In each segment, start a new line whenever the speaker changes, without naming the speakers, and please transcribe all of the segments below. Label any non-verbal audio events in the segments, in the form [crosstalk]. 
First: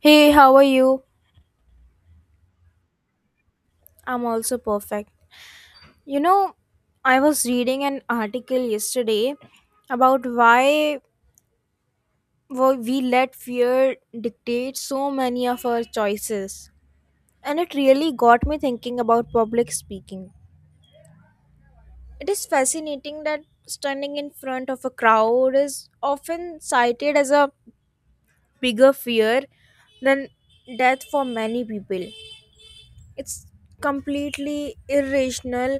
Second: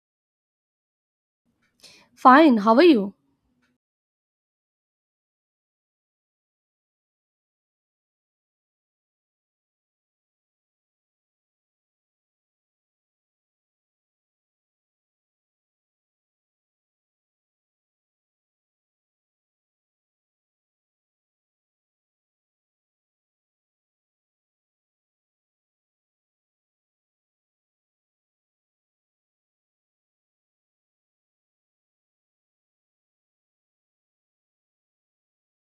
Hey, how are you?
Fine, how are you?
I'm also perfect. You know, I was reading an article yesterday about why we let fear dictate so many of our choices, and it really got me thinking about public speaking. It is fascinating that standing in front of a crowd is often cited as a bigger fear than death for many people. It's completely irrational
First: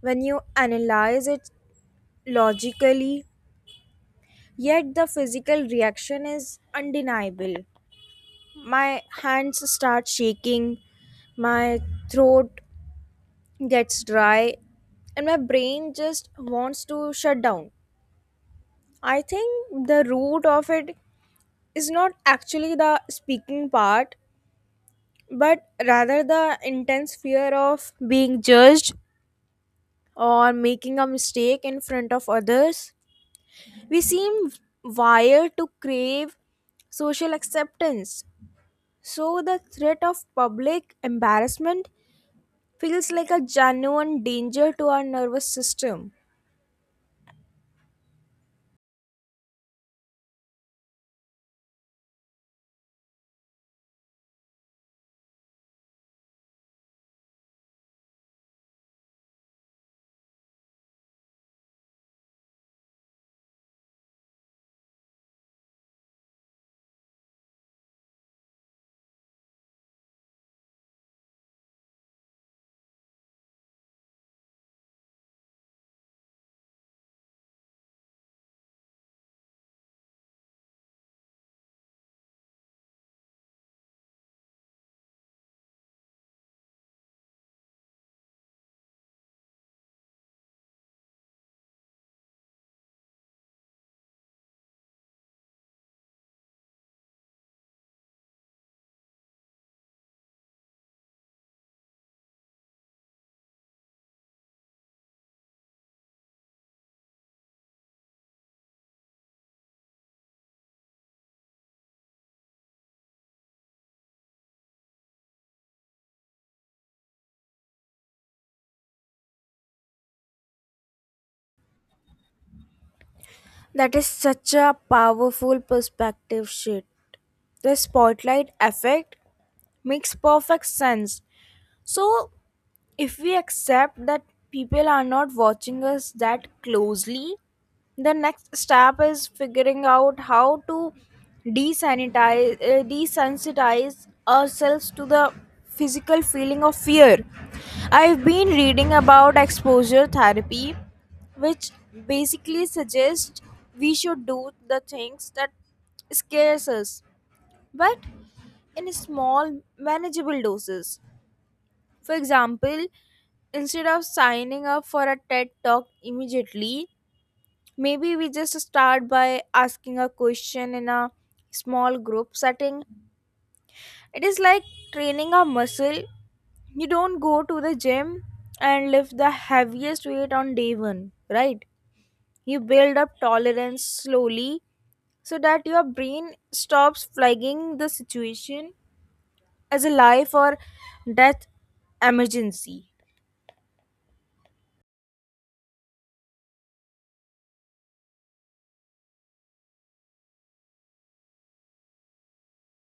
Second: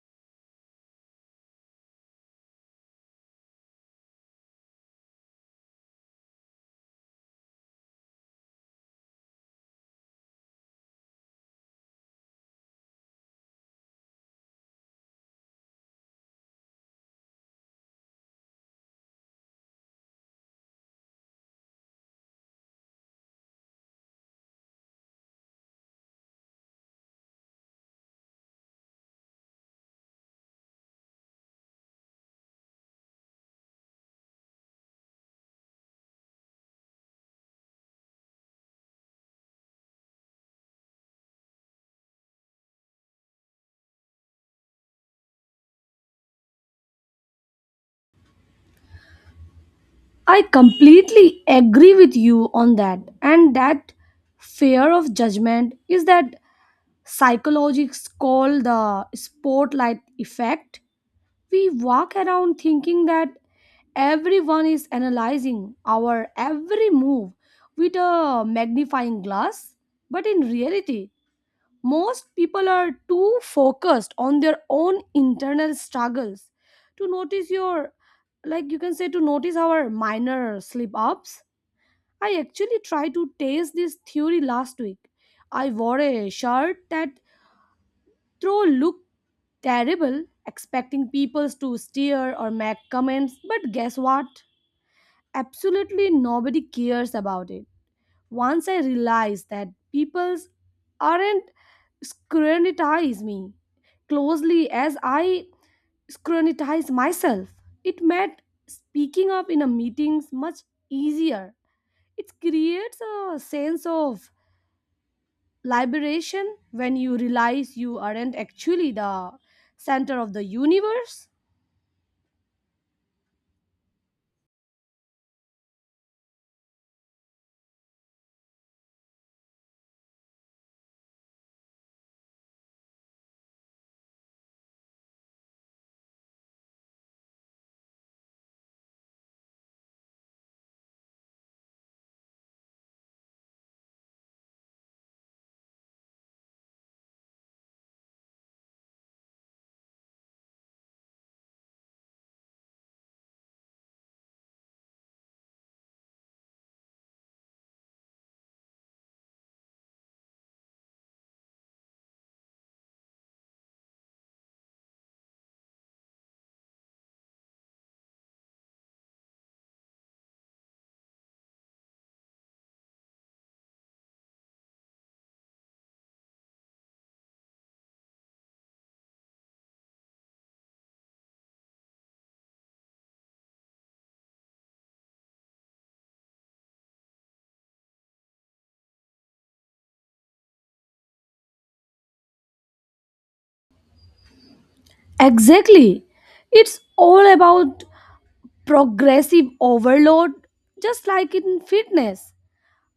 when you analyze it logically, yet the physical reaction is undeniable. My hands start shaking, my throat gets dry, and my brain just wants to shut down. I think the root of it is not actually the speaking part, but rather the intense fear of being judged or making a mistake in front of others. We seem wired to crave social acceptance. So the threat of public embarrassment feels like a genuine danger to our nervous system.
I completely agree with you on that. And that fear of judgment is that psychologists call the spotlight effect. We walk around thinking that everyone is analyzing our every move with a magnifying glass, but in reality, most people are too focused on their own internal struggles to notice your, like you can say, to notice our minor slip ups. I actually tried to taste this theory last week. I wore a shirt that throw looked terrible, expecting people to stare or make comments, but guess what? Absolutely nobody cares about it once I realized that people aren't scrutinize me closely as I scrutinize myself. It made speaking up in a meetings much easier. It creates a sense of liberation when you realize you aren't actually the center of the universe.
That is such a powerful perspective shift. The spotlight effect makes perfect sense. So if we accept that people are not watching us that closely, the next step is figuring out how to desanitize desensitize ourselves to the physical feeling of fear. I've been reading about exposure therapy, which basically suggests we should do the things that scares us, but in small manageable doses. For example, instead of signing up for a TED talk immediately, maybe we just start by asking a question in a small group setting. It is like training a muscle. You don't go to the gym and lift the heaviest weight on day one, right? You build up tolerance slowly so that your brain stops flagging the situation as a life or death emergency.
Exactly. It's all about progressive overload, just like in fitness.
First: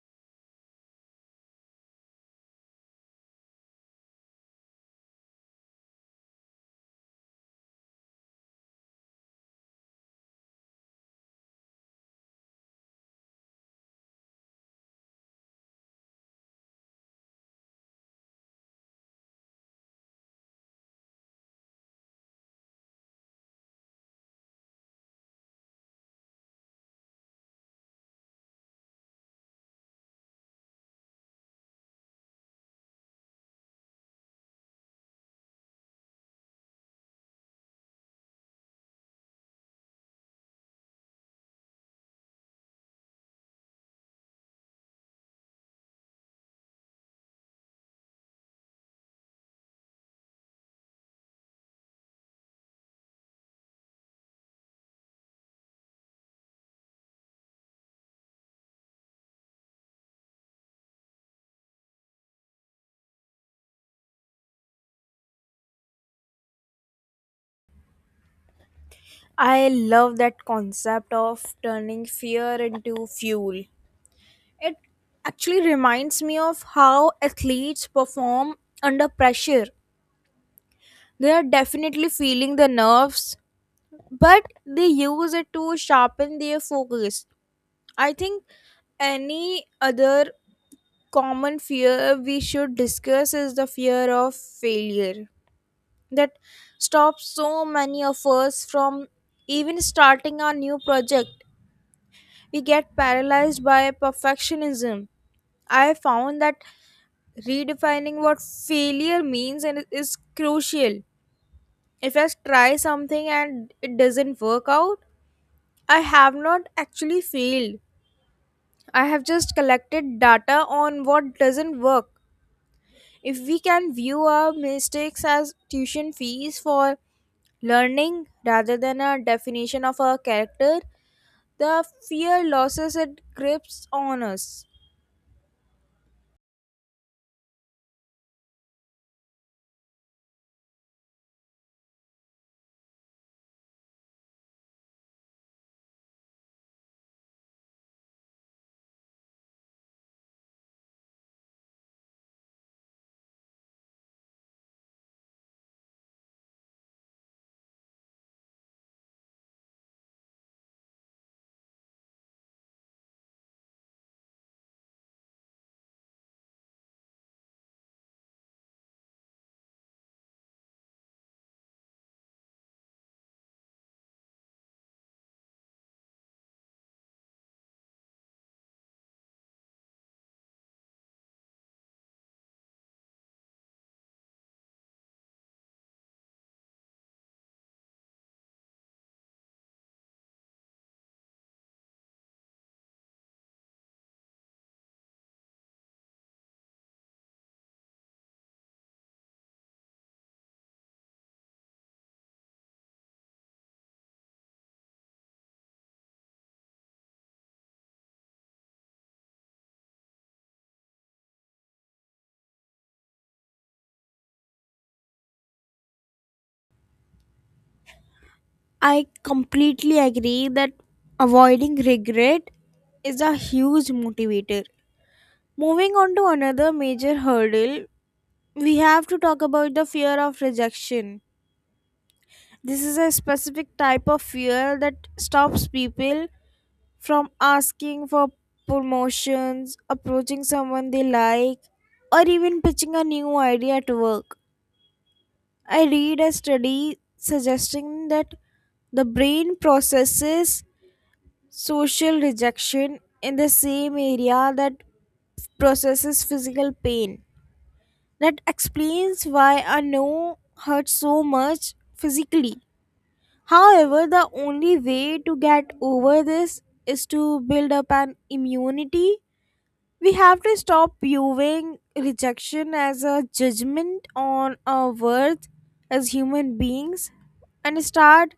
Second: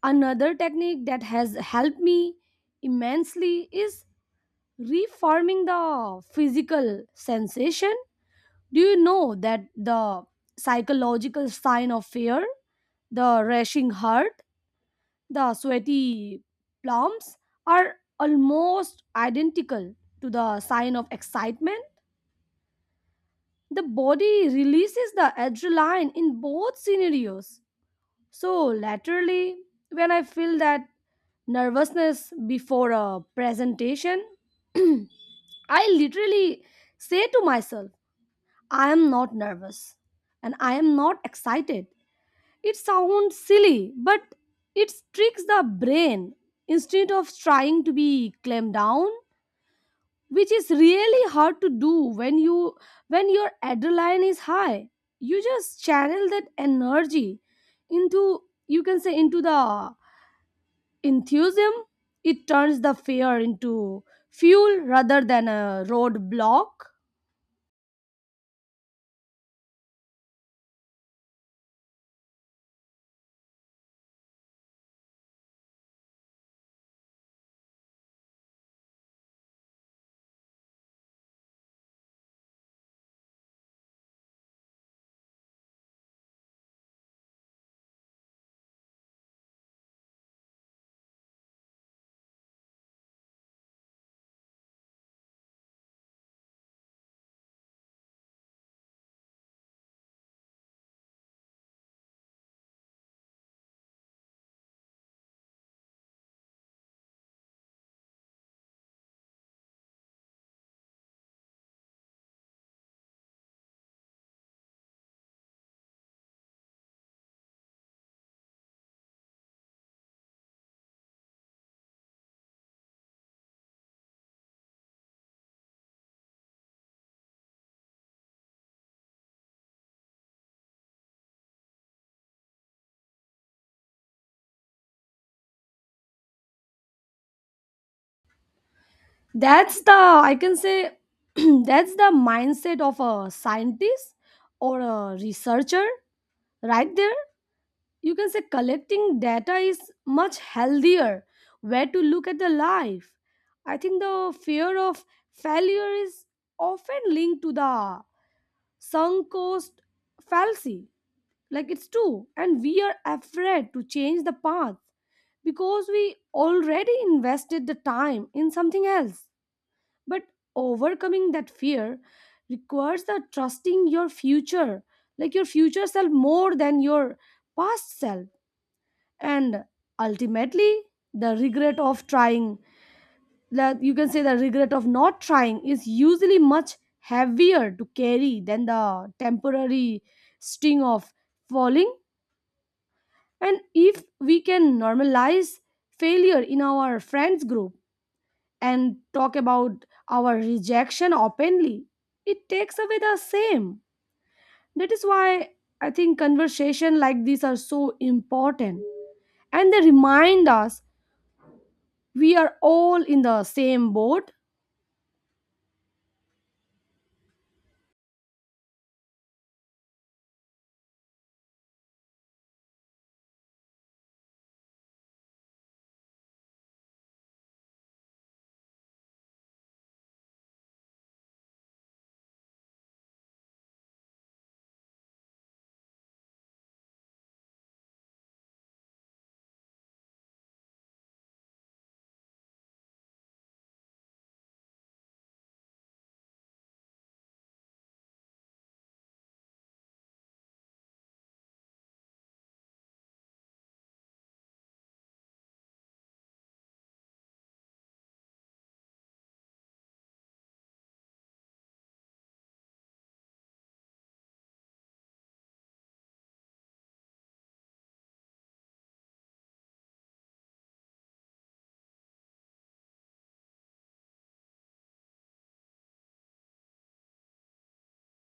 Another technique that has helped me immensely is reforming the physical sensation. Do you know that the psychological sign of fear, the rushing heart, the sweaty palms are almost identical to the sign of excitement? The body releases the adrenaline in both scenarios. So, laterally, when I feel that nervousness before a presentation, [clears throat] I literally say to myself, I am not nervous and I am not excited. It sounds silly, but it tricks the brain instead of trying to be calmed down, which is really hard to do when your adrenaline is high. You just channel that energy into you can say into the enthusiasm. It turns the fear into fuel rather than a roadblock.
I love that concept of turning fear into fuel. It actually reminds me of how athletes perform under pressure. They are definitely feeling the nerves, but they use it to sharpen their focus. I think any other common fear we should discuss is the fear of failure that stops so many of us from even starting our new project. We get paralyzed by perfectionism. I found that redefining what failure means and is crucial. If I try something and it doesn't work out, I have not actually failed. I have just collected data on what doesn't work. If we can view our mistakes as tuition fees for learning rather than a definition of our character, the fear losses it grips on us.
That's the, I can say, [clears throat] That's the mindset of a scientist or a researcher right there. You can say collecting data is much healthier. Where to look at the life. I think the fear of failure is often linked to the sunk cost fallacy, like it's true, and we are afraid to change the path because we already invested the time in something else. But overcoming that fear requires the trusting your future, like your future self, more than your past self. And ultimately, the regret of trying the regret of not trying is usually much heavier to carry than the temporary sting of falling. And if we can normalize failure in our friends group and talk about our rejection openly, it takes away the shame. That is why I think conversation like these are so important and they remind us we are all in the same boat.
I completely agree that avoiding regret is a huge motivator. Moving on to another major hurdle, we have to talk about the fear of rejection. This is a specific type of fear that stops people from asking for promotions, approaching someone they like, or even pitching a new idea at work. I read a study suggesting that the brain processes social rejection in the same area that processes physical pain. That explains why I know hurt so much physically. However, the only way to get over this is to build up an immunity. We have to stop viewing rejection as a judgment on our worth as human beings and start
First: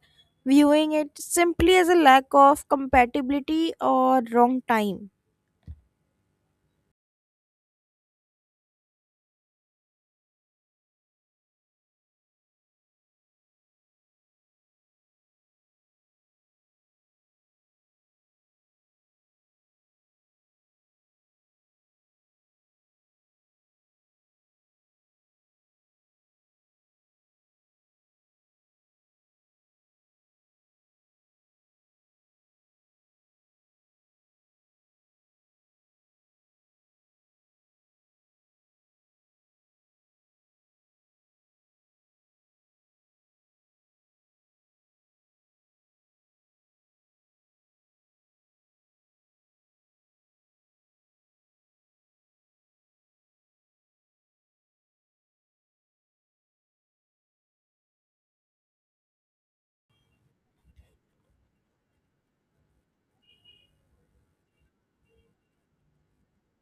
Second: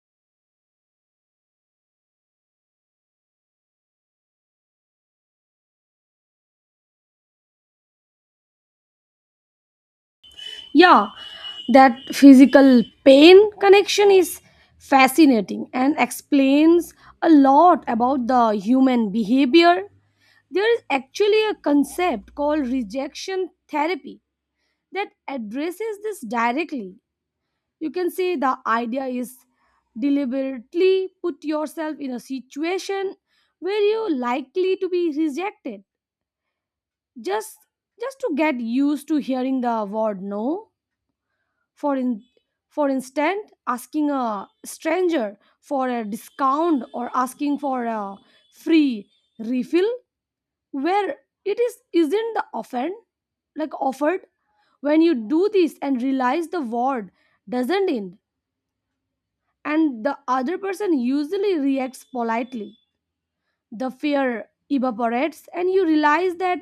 viewing it simply as a lack of compatibility or wrong time.
Yeah, that physical pain connection is fascinating and explains a lot about the human behavior. There is actually a concept called rejection therapy that addresses this directly. You can say the idea is deliberately put yourself in a situation where you're likely to be rejected, just just to get used to hearing the word no, for in, for instance asking a stranger for a discount or asking for a free refill where it is isn't the offend like offered. When you do this and realize the word doesn't end and the other person usually reacts politely, the fear evaporates and you realize that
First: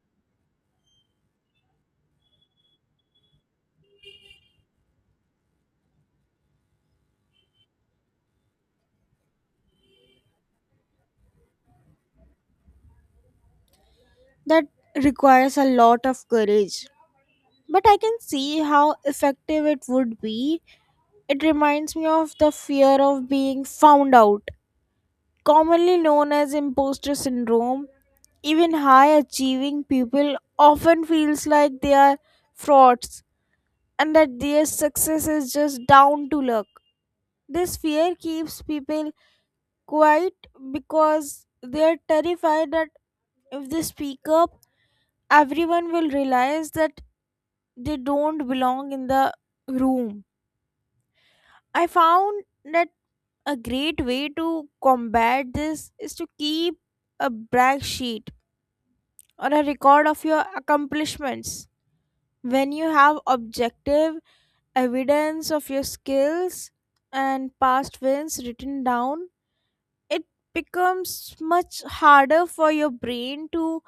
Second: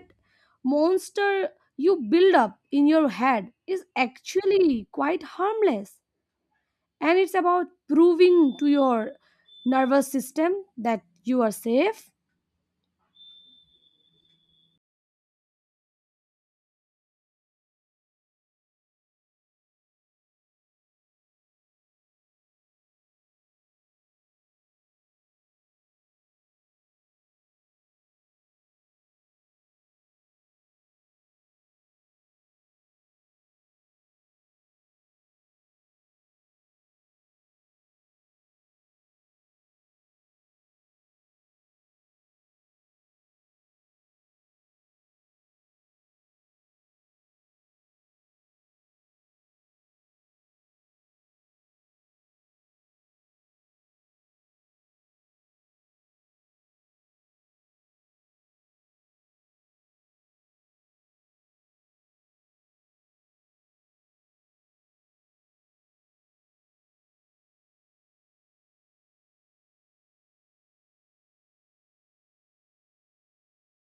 monster you build up in your head is actually quite harmless. And it's about proving to your nervous system that you are safe.
That requires a lot of courage, but I can see how effective it would be. It reminds me of the fear of being found out, commonly known as imposter syndrome. Even high achieving people often feels like they are frauds and that their success is just down to luck. This fear keeps people quiet because they are terrified that if they speak up, everyone will realize that they don't belong in the room. I found that a great way to combat this is to keep a brag sheet or a record of your accomplishments. When you have objective evidence of your skills and past wins written down, it becomes much harder for your brain to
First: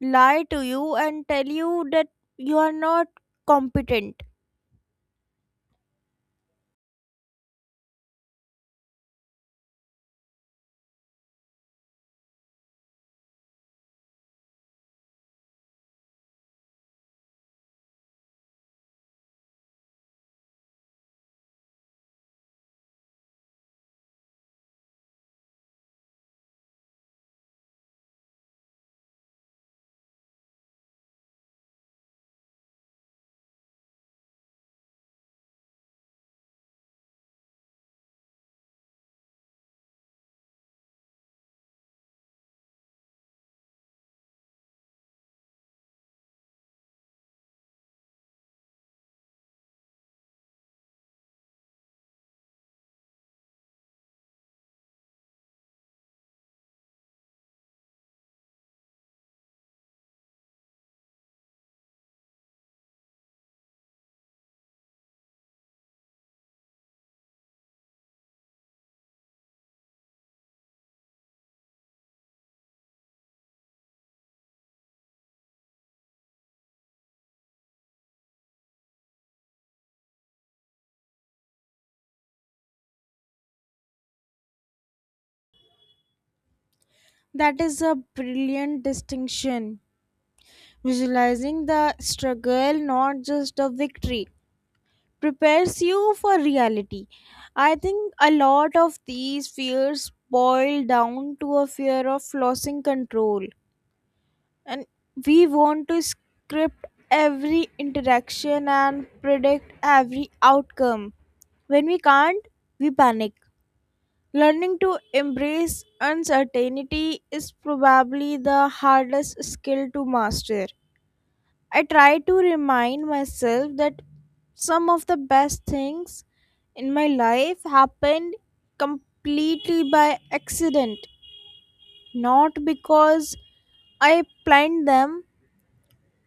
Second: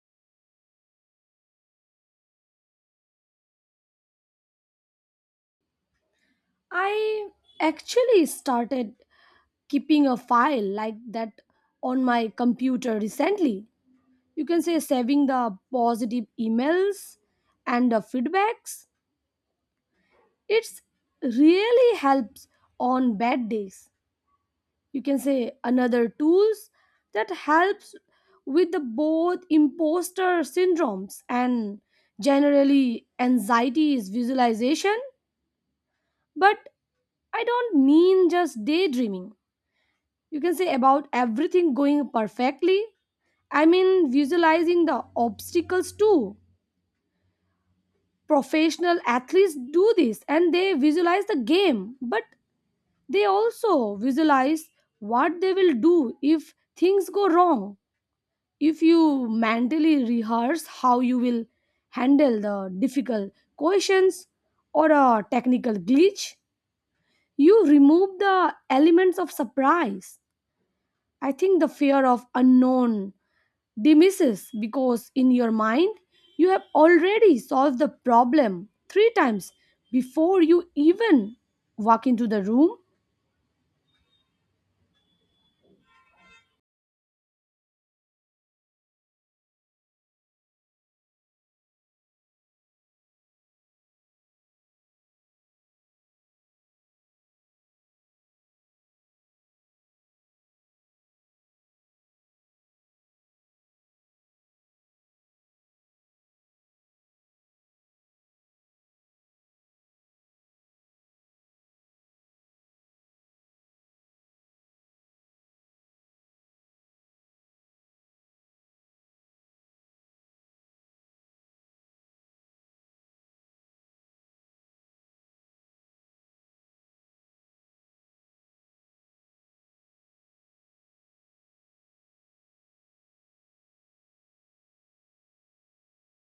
lie to you and tell you that you are not competent.
I actually started keeping a file like that on my computer recently. You can say saving the positive emails and the feedbacks. It's really helps on bad days. You can say another tools that helps with the both imposter syndromes and generally anxiety is visualization. But I don't mean just daydreaming. You can say about everything going perfectly. I mean, visualizing the obstacles too. Professional athletes do this and they visualize the game, but they also visualize what they will do if things go wrong. If you mentally rehearse how you will handle the difficult questions or a technical glitch, you remove the elements of surprise. I think the fear of unknown demises because in your mind you have already solved the problem three times before you even walk into the room.
That is a brilliant distinction. Visualizing the struggle, not just the victory, prepares you for reality. I think a lot of these fears boil down to a fear of losing control, and we want to script every interaction and predict every outcome. When we can't, we panic. Learning to embrace uncertainty is probably the hardest skill to master. I try to remind myself that some of the best things in my life happened completely by accident, not because I planned them.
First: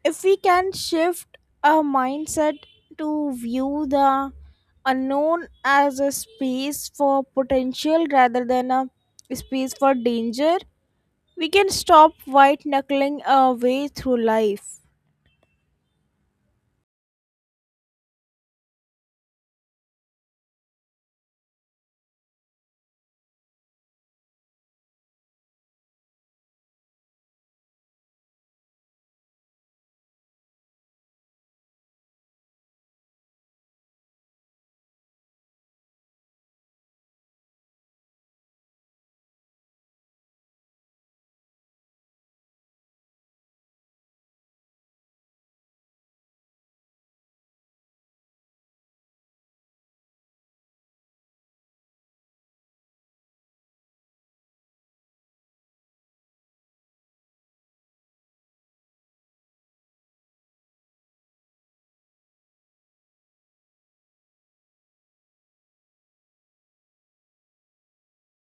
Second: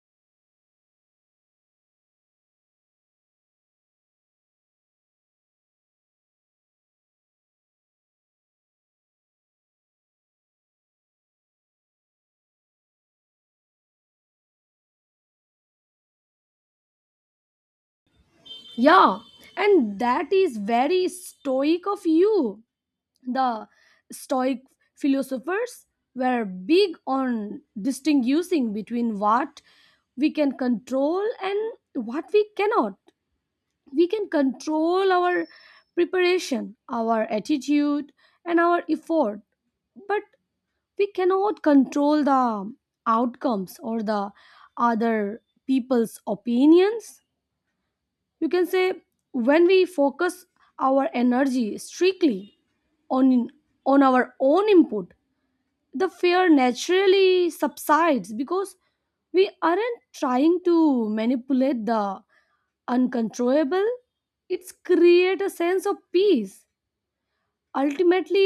If we can shift our mindset to view the unknown as a space for potential rather than a space for danger, we can stop white knuckling our way through life.
Yeah, and that is very stoic of you. The stoic philosophers were big on distinguishing between what we can control and what we cannot. We can control our preparation, our attitude, and our effort, but we cannot control the outcomes or the other people's opinions. You can say when we focus our energy strictly on on our own input, the fear naturally subsides because we aren't trying to manipulate the uncontrollable. It's create a sense of peace. Ultimately,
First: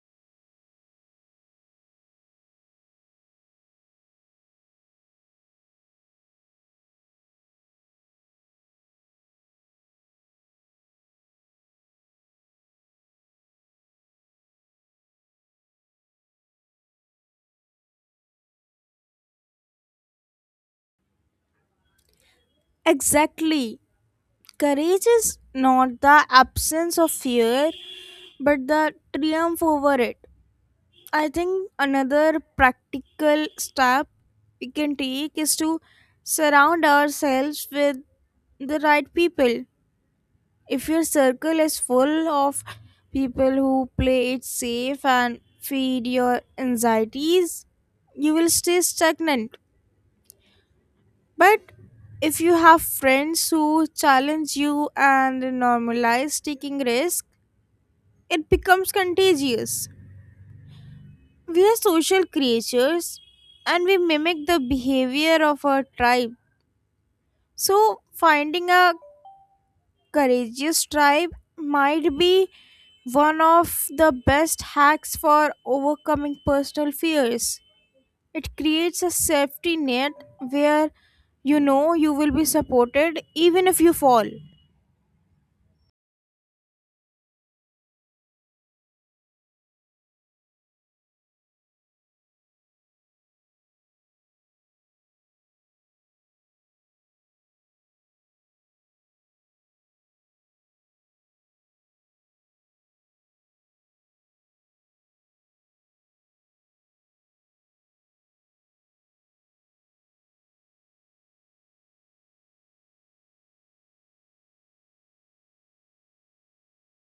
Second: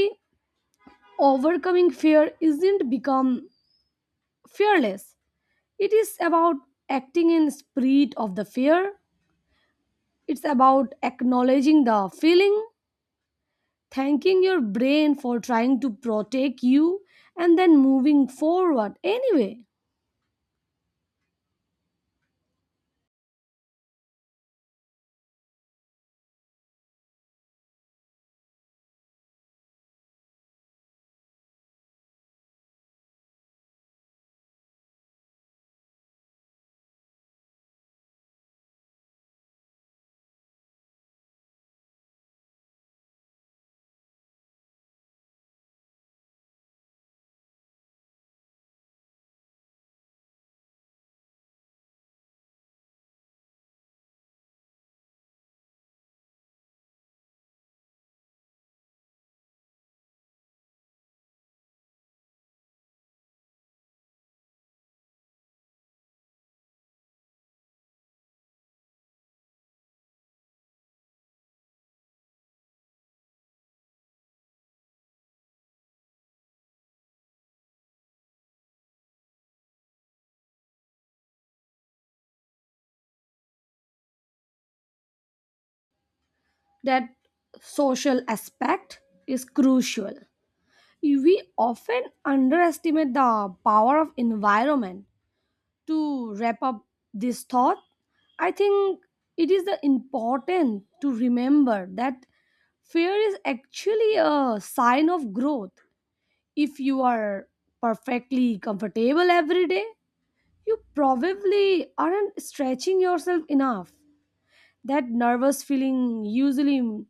overcoming fear isn't become fearless. It is about acting in spirit of the fear. It's about acknowledging the feeling, thanking your brain for trying to protect you, and then moving forward anyway.
Exactly. Courage is not the absence of fear, but the triumph over it. I think another practical step we can take is to surround ourselves with the right people. If your circle is full of people who play it safe and feed your anxieties, you will stay stagnant. But if you have friends who challenge you and normalize taking risks, it becomes contagious. We are social creatures and we mimic the behavior of our tribe. So, finding a courageous tribe might be one of the best hacks for overcoming personal fears. It creates a safety net where you know you will be supported even if you fall.
That social aspect is crucial. We often underestimate the power of environment. To wrap up this thought, I think it is the important to remember that fear is actually a sign of growth. If you are perfectly comfortable every day, you probably aren't stretching yourself enough. That nervous feeling usually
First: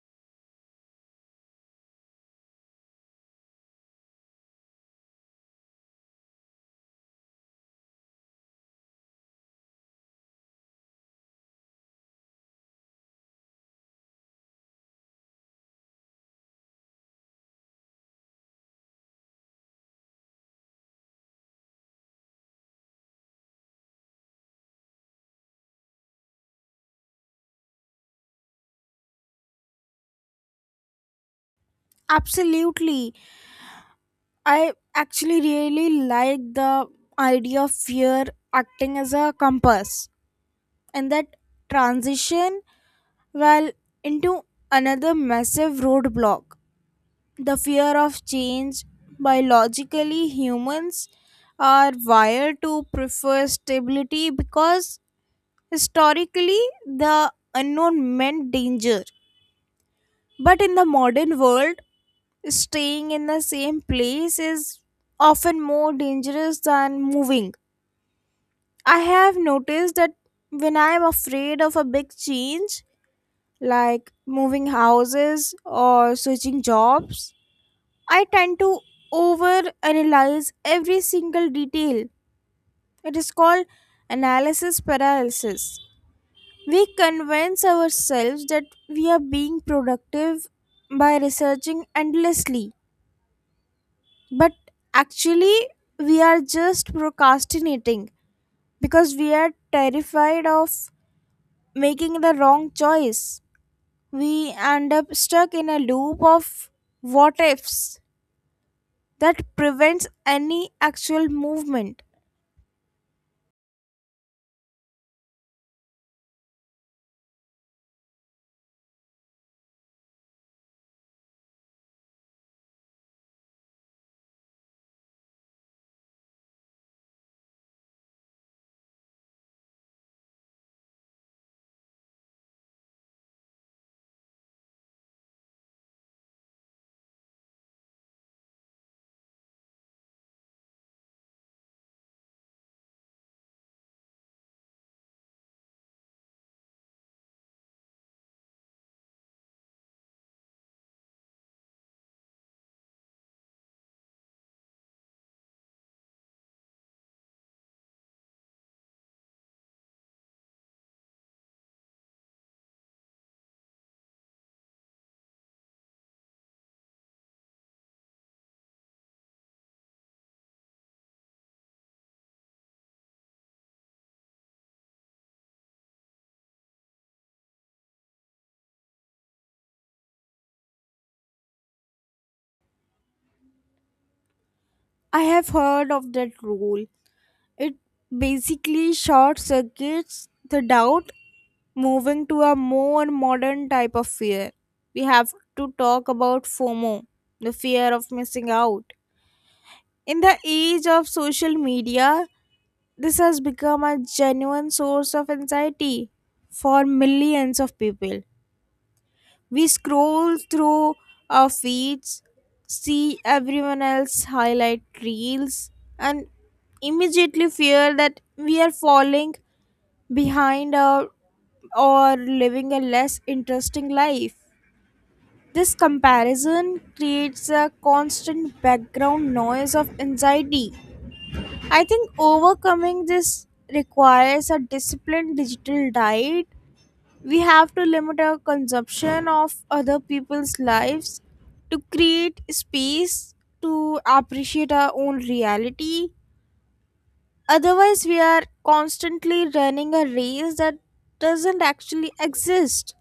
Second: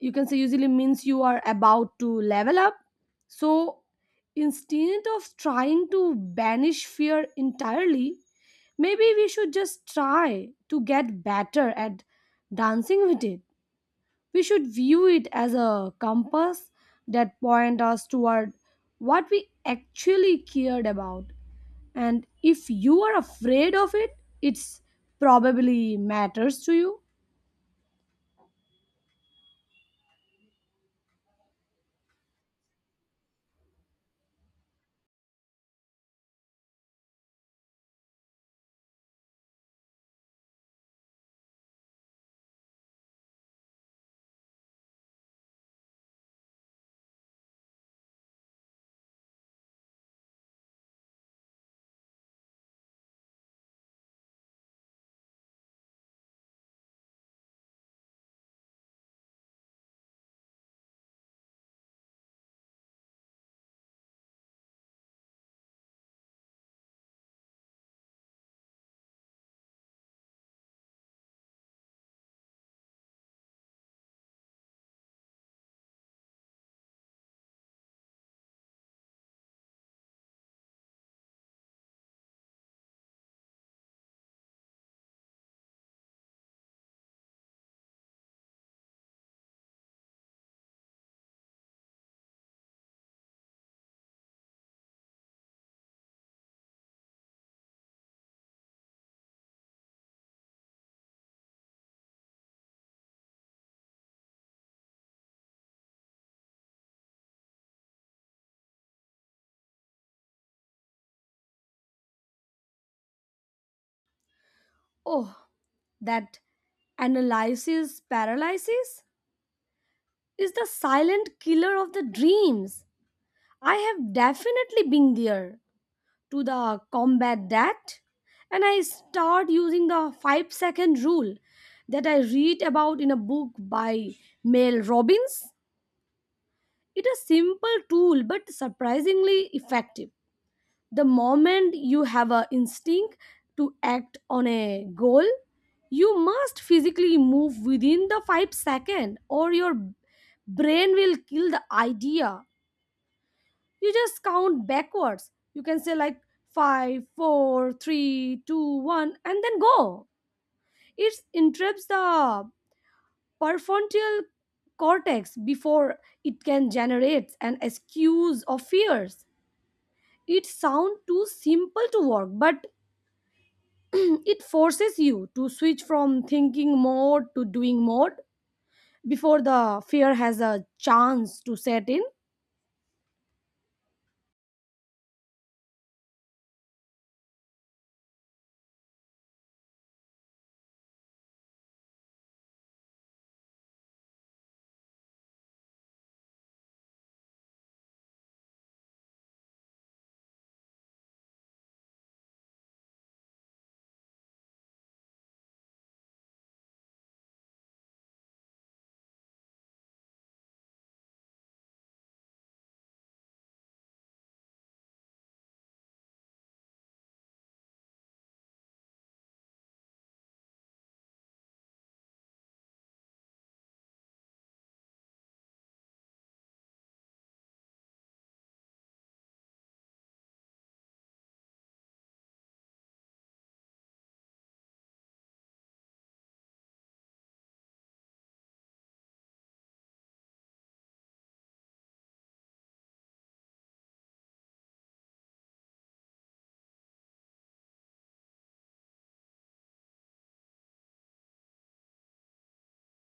you can say usually means you are about to level up. So instead of trying to banish fear entirely, maybe we should just try to get better at dancing with it. We should view it as a compass that point us toward what we actually cared about. And if you are afraid of it, it's probably matters to you.
Absolutely. I actually really like the idea of fear acting as a compass, and that transition well into another massive roadblock, the fear of change. Biologically, humans are wired to prefer stability because historically the unknown meant danger, but in the modern world staying in the same place is often more dangerous than moving. I have noticed that when I am afraid of a big change like moving houses or switching jobs, I tend to overanalyze every single detail. It is called analysis paralysis. We convince ourselves that we are being productive by researching endlessly, but actually, we are just procrastinating because we are terrified of making the wrong choice. We end up stuck in a loop of what ifs that prevents any actual movement.
Oh, that analysis paralysis is the silent killer of the dreams. I have definitely been there. To the combat that, and I start using the 5-second rule that I read about in a book by Mel Robbins. It's a simple tool but surprisingly effective. The moment you have a instinct to act on a goal, you must physically move within the 5 second or your brain will kill the idea. You just count backwards, you can say like five, four, three, two, one, and then go. It interrupts the prefrontal cortex before it can generate an excuse of fears. It sounds too simple to work, but it forces you to switch from thinking mode to doing mode before the fear has a chance to set in.
I have heard of that rule. It basically short circuits the doubt, moving to a more modern type of fear. We have to talk about FOMO, the fear of missing out. In the age of social media, this has become a genuine source of anxiety for millions of people. We scroll through our feeds, see everyone else highlight reels, and immediately fear that we are falling behind or living a less interesting life. This comparison creates a constant background noise of anxiety. I think overcoming this requires a disciplined digital diet. We have to limit our consumption of other people's lives to create space to appreciate our own reality. Otherwise, we are constantly running a race that doesn't actually exist.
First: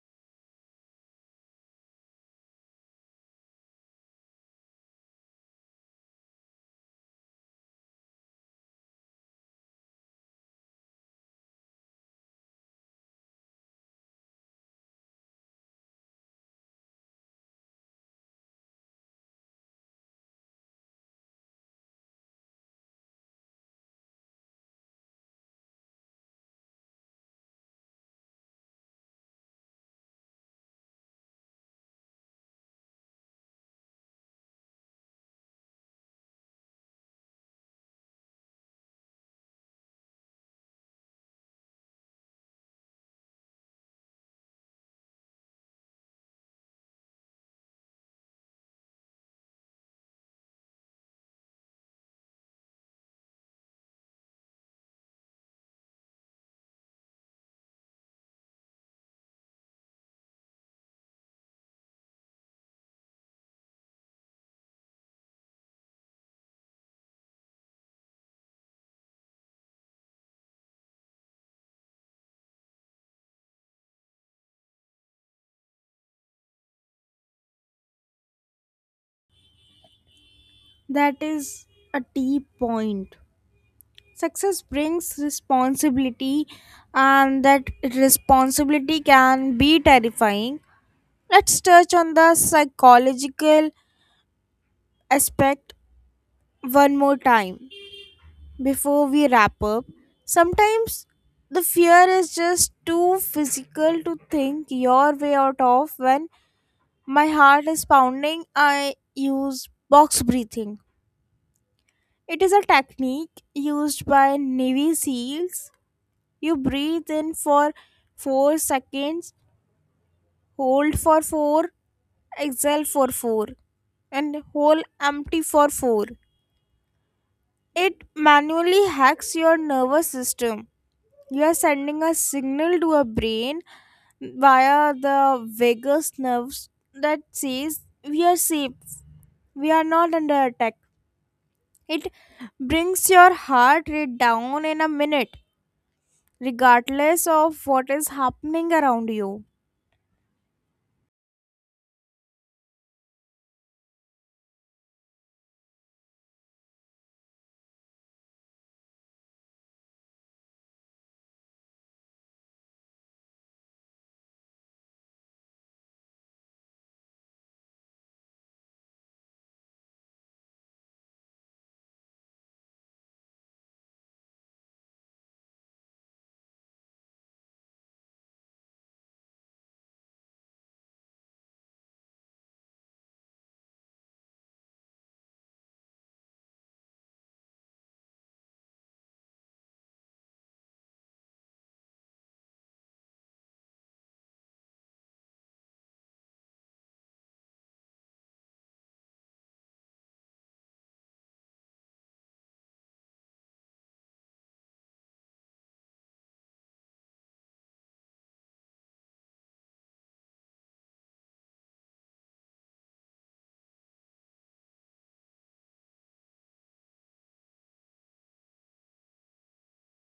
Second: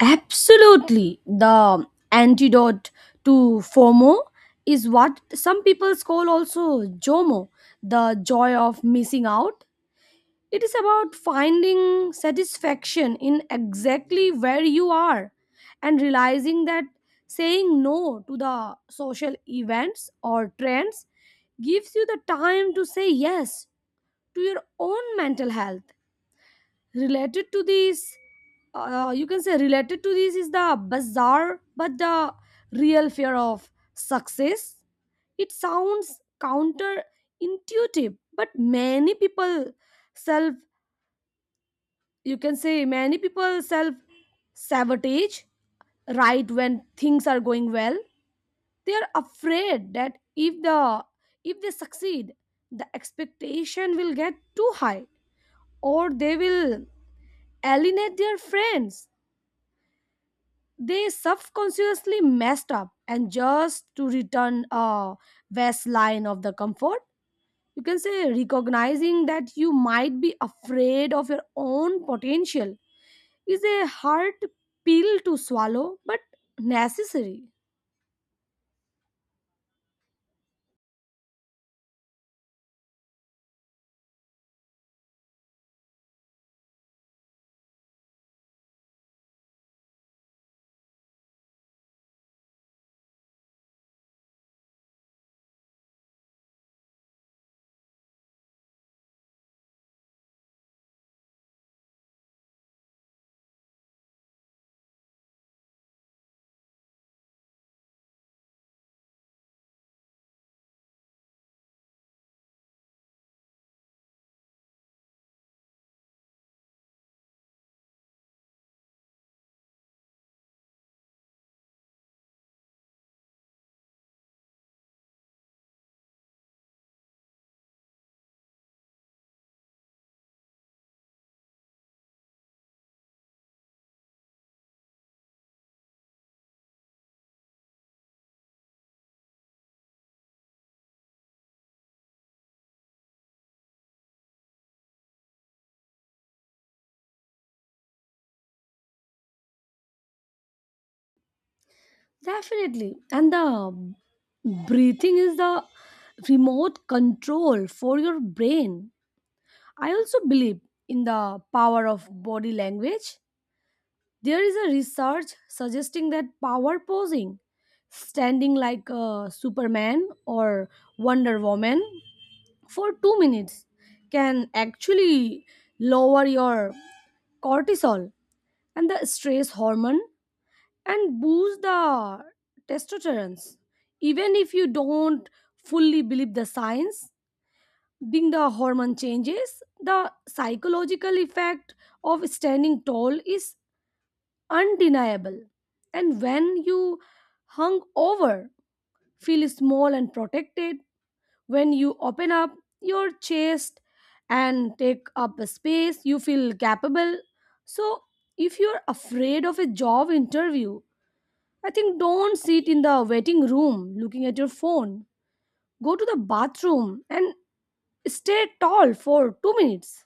Absolutely. The antidote to FOMO is what some people call also JOMO, the joy of missing out. It is about finding satisfaction in exactly where you are and realizing that saying no to the social events or trends gives you the time to say yes to your own mental health. Related to this, Related to this is the bizarre but the real fear of success. It sounds counterintuitive, but self many people self sabotage right when things are going well. They are afraid that if they succeed, the expectation will get too high or they will alienate their friends. They subconsciously messed up and just to return a west line of the comfort. You can say recognizing that you might be afraid of your own potential is a hard pill to swallow, but necessary.
That is a deep point. Success brings responsibility, and that responsibility can be terrifying. Let's touch on the psychological aspect one more time before we wrap up. Sometimes the fear is just too physical to think your way out of. When my heart is pounding, I use box breathing. It is a technique used by Navy SEALs. You breathe in for 4 seconds, hold for 4, exhale for 4, and hold empty for 4. It manually hacks your nervous system. You are sending a signal to our brain via the vagus nerves that says we are safe, we are not under attack. It brings your heart rate down in a minute, regardless of what is happening around you.
Definitely. And the breathing is the remote control for your brain. I also believe in the power of body language. There is a research suggesting that power posing, standing like a Superman or Wonder Woman for 2 minutes, can actually lower your cortisol and the stress hormone and boost the testosterone. Even if you don't fully believe the science, being the hormone changes, the psychological effect of standing tall is undeniable. And when you hung over, feel small and protected. When you open up your chest and take up a space, you feel capable. So, if you're afraid of a job interview, I think don't sit in the waiting room looking at your phone. Go to the bathroom and stay tall for 2 minutes.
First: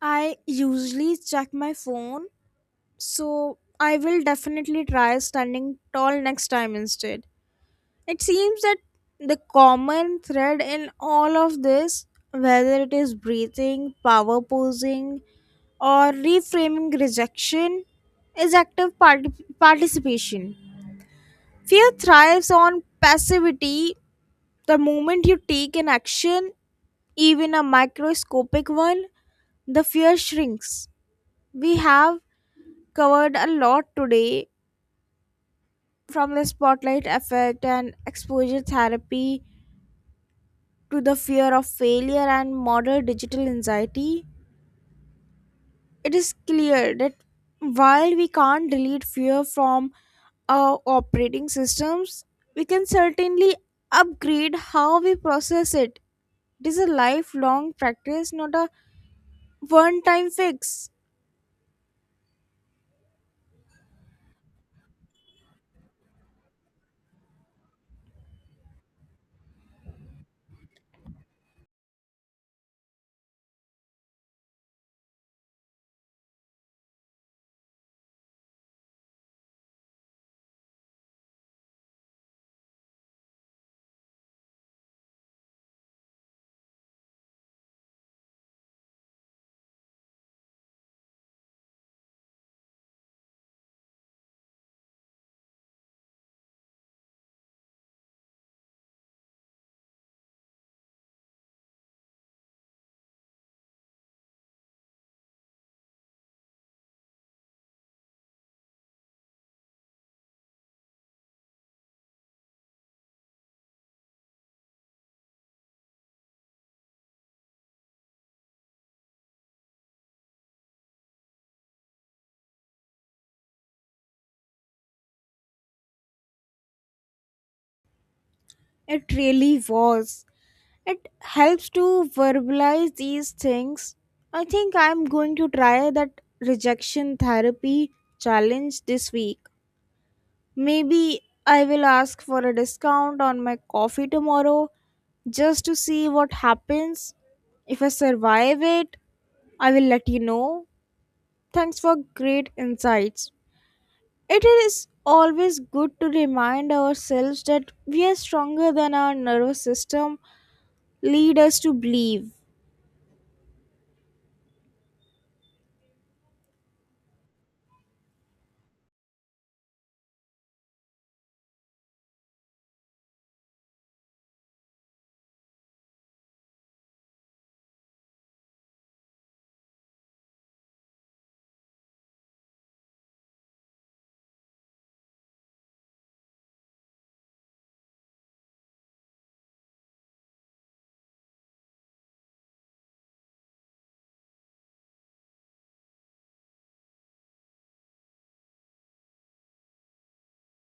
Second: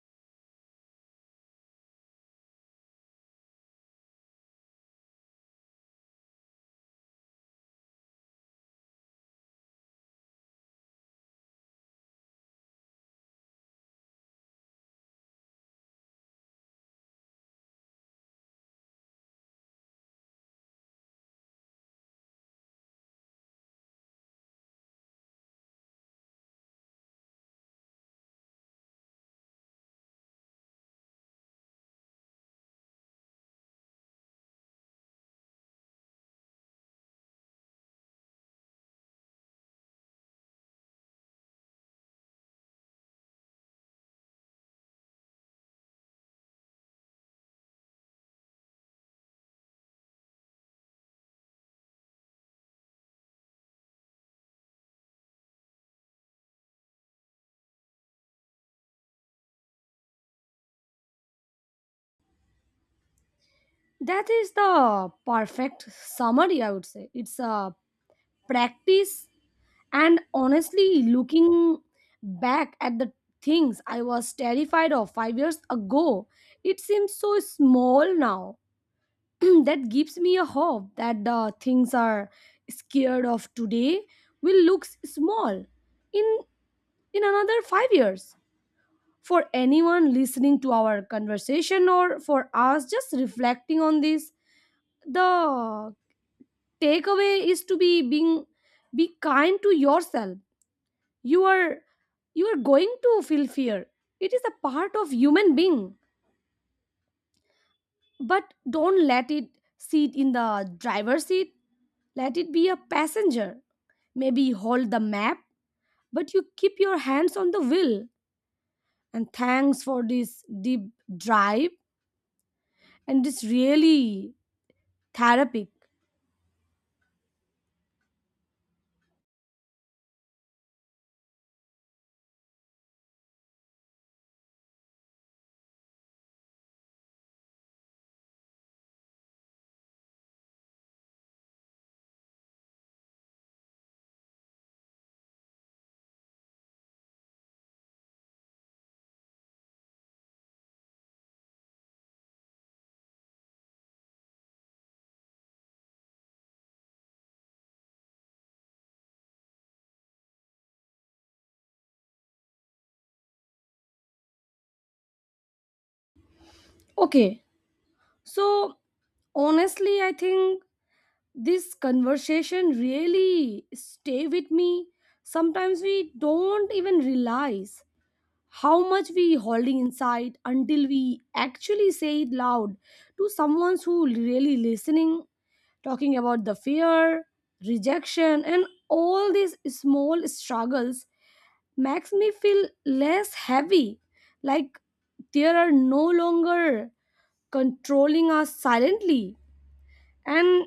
I usually check my phone, so I will definitely try standing tall next time instead. It seems that the common thread in all of this, whether it is breathing, power posing, or reframing rejection, is active participation. Fear thrives on passivity. The moment you take an action, even a microscopic one, the fear shrinks. We have covered a lot today. From the spotlight effect and exposure therapy to the fear of failure and modern digital anxiety, it is clear that while we can't delete fear from our operating systems, we can certainly upgrade how we process it. It is a lifelong practice, not a one time fix.
That is the perfect summary, I would say. It's a practice, and honestly, looking back at the things I was terrified of 5 years ago, it seems so small now. [clears throat] That gives me a hope that the things are scared of today will look small in in another 5 years. For anyone listening to our conversation or for us just reflecting on this, the takeaway is to be kind to yourself. You are you are going to feel fear. It is a part of human being. But don't let it sit in the driver's seat. Let it be a passenger. Maybe hold the map, but you keep your hands on the wheel. And thanks for this deep drive and it's really therapeutic.
It really was. It helps to verbalize these things. I think I'm going to try that rejection therapy challenge this week. Maybe I will ask for a discount on my coffee tomorrow just to see what happens. If I survive it, I will let you know. Thanks for great insights. It is always good to remind ourselves that we are stronger than our nervous system lead us to believe.
Okay, so honestly, I think this conversation really stay with me. Sometimes we don't even realize how much we holding inside until we actually say it loud to someone who really listening, talking about the fear, rejection, and all these small struggles makes me feel less heavy, like they are no longer controlling us silently. And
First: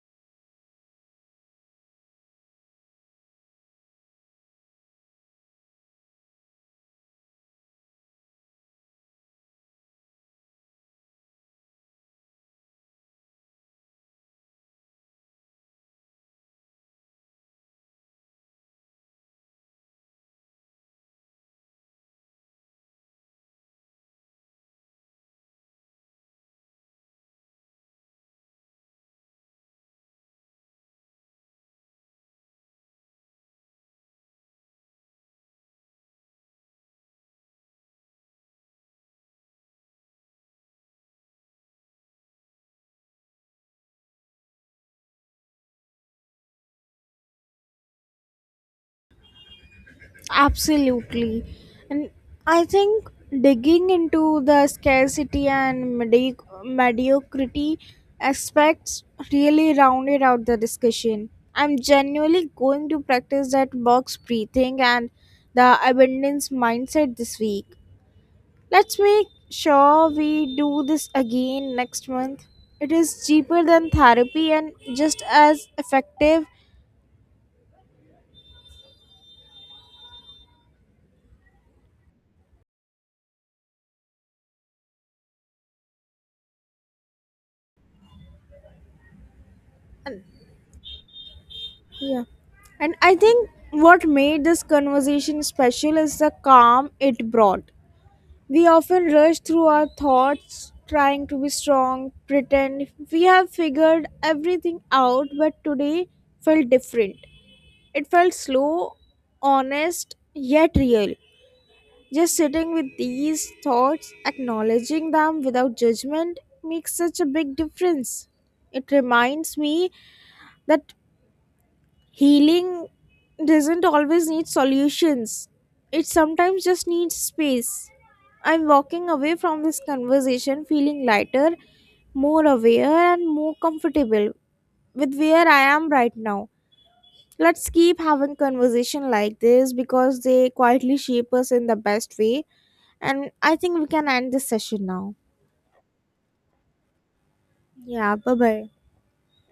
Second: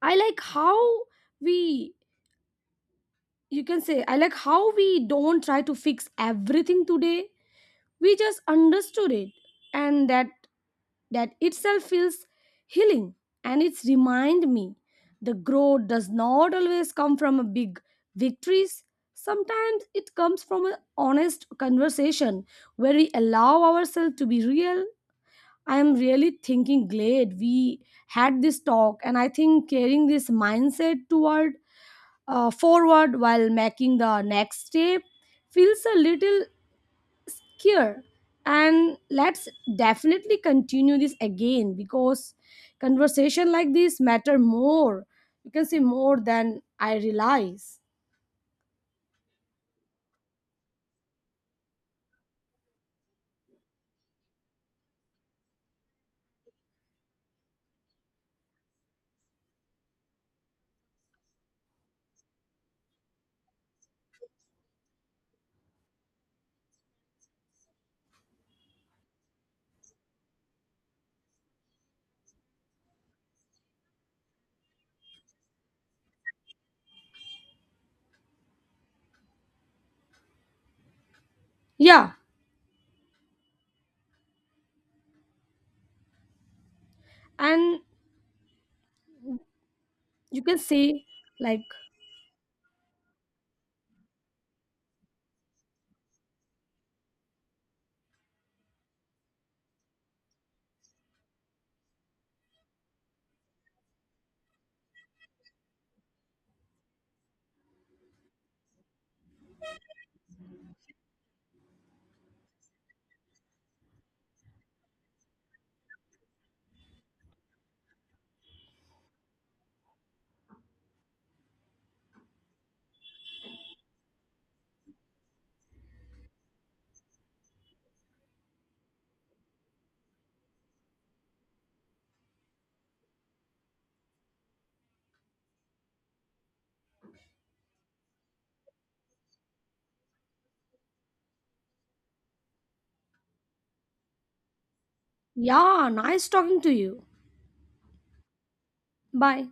I like how we, you can say, I like how we don't try to fix everything today. We just understood it, and that itself feels healing. And it's remind me the growth does not always come from a big victories. Sometimes it comes from an honest conversation where we allow ourselves to be real. I am really thinking glad we had this talk and I think carrying this mindset toward forward while making the next step feels a little care. And let's definitely continue this again because conversation like this matter more you can say more than I realize.
Absolutely. And I think digging into the scarcity and mediocrity aspects really rounded out the discussion. I'm genuinely going to practice that box breathing and the abundance mindset this week. Let's make sure we do this again next month. It is cheaper than therapy and just as effective.
Yeah, and you can say like.
Yeah. And I think what made this conversation special is the calm it brought. We often rush through our thoughts, trying to be strong, pretend we have figured everything out, but today felt different. It felt slow, honest, yet real. Just sitting with these thoughts, acknowledging them without judgment, makes such a big difference. It reminds me that healing doesn't always need solutions, it sometimes just needs space. I'm walking away from this conversation feeling lighter, more aware, and more comfortable with where I am right now. Let's keep having conversation like this because they quietly shape us in the best way. And I think we can end this session now.
Yeah, nice talking to you.
Yeah, bye bye.
Bye.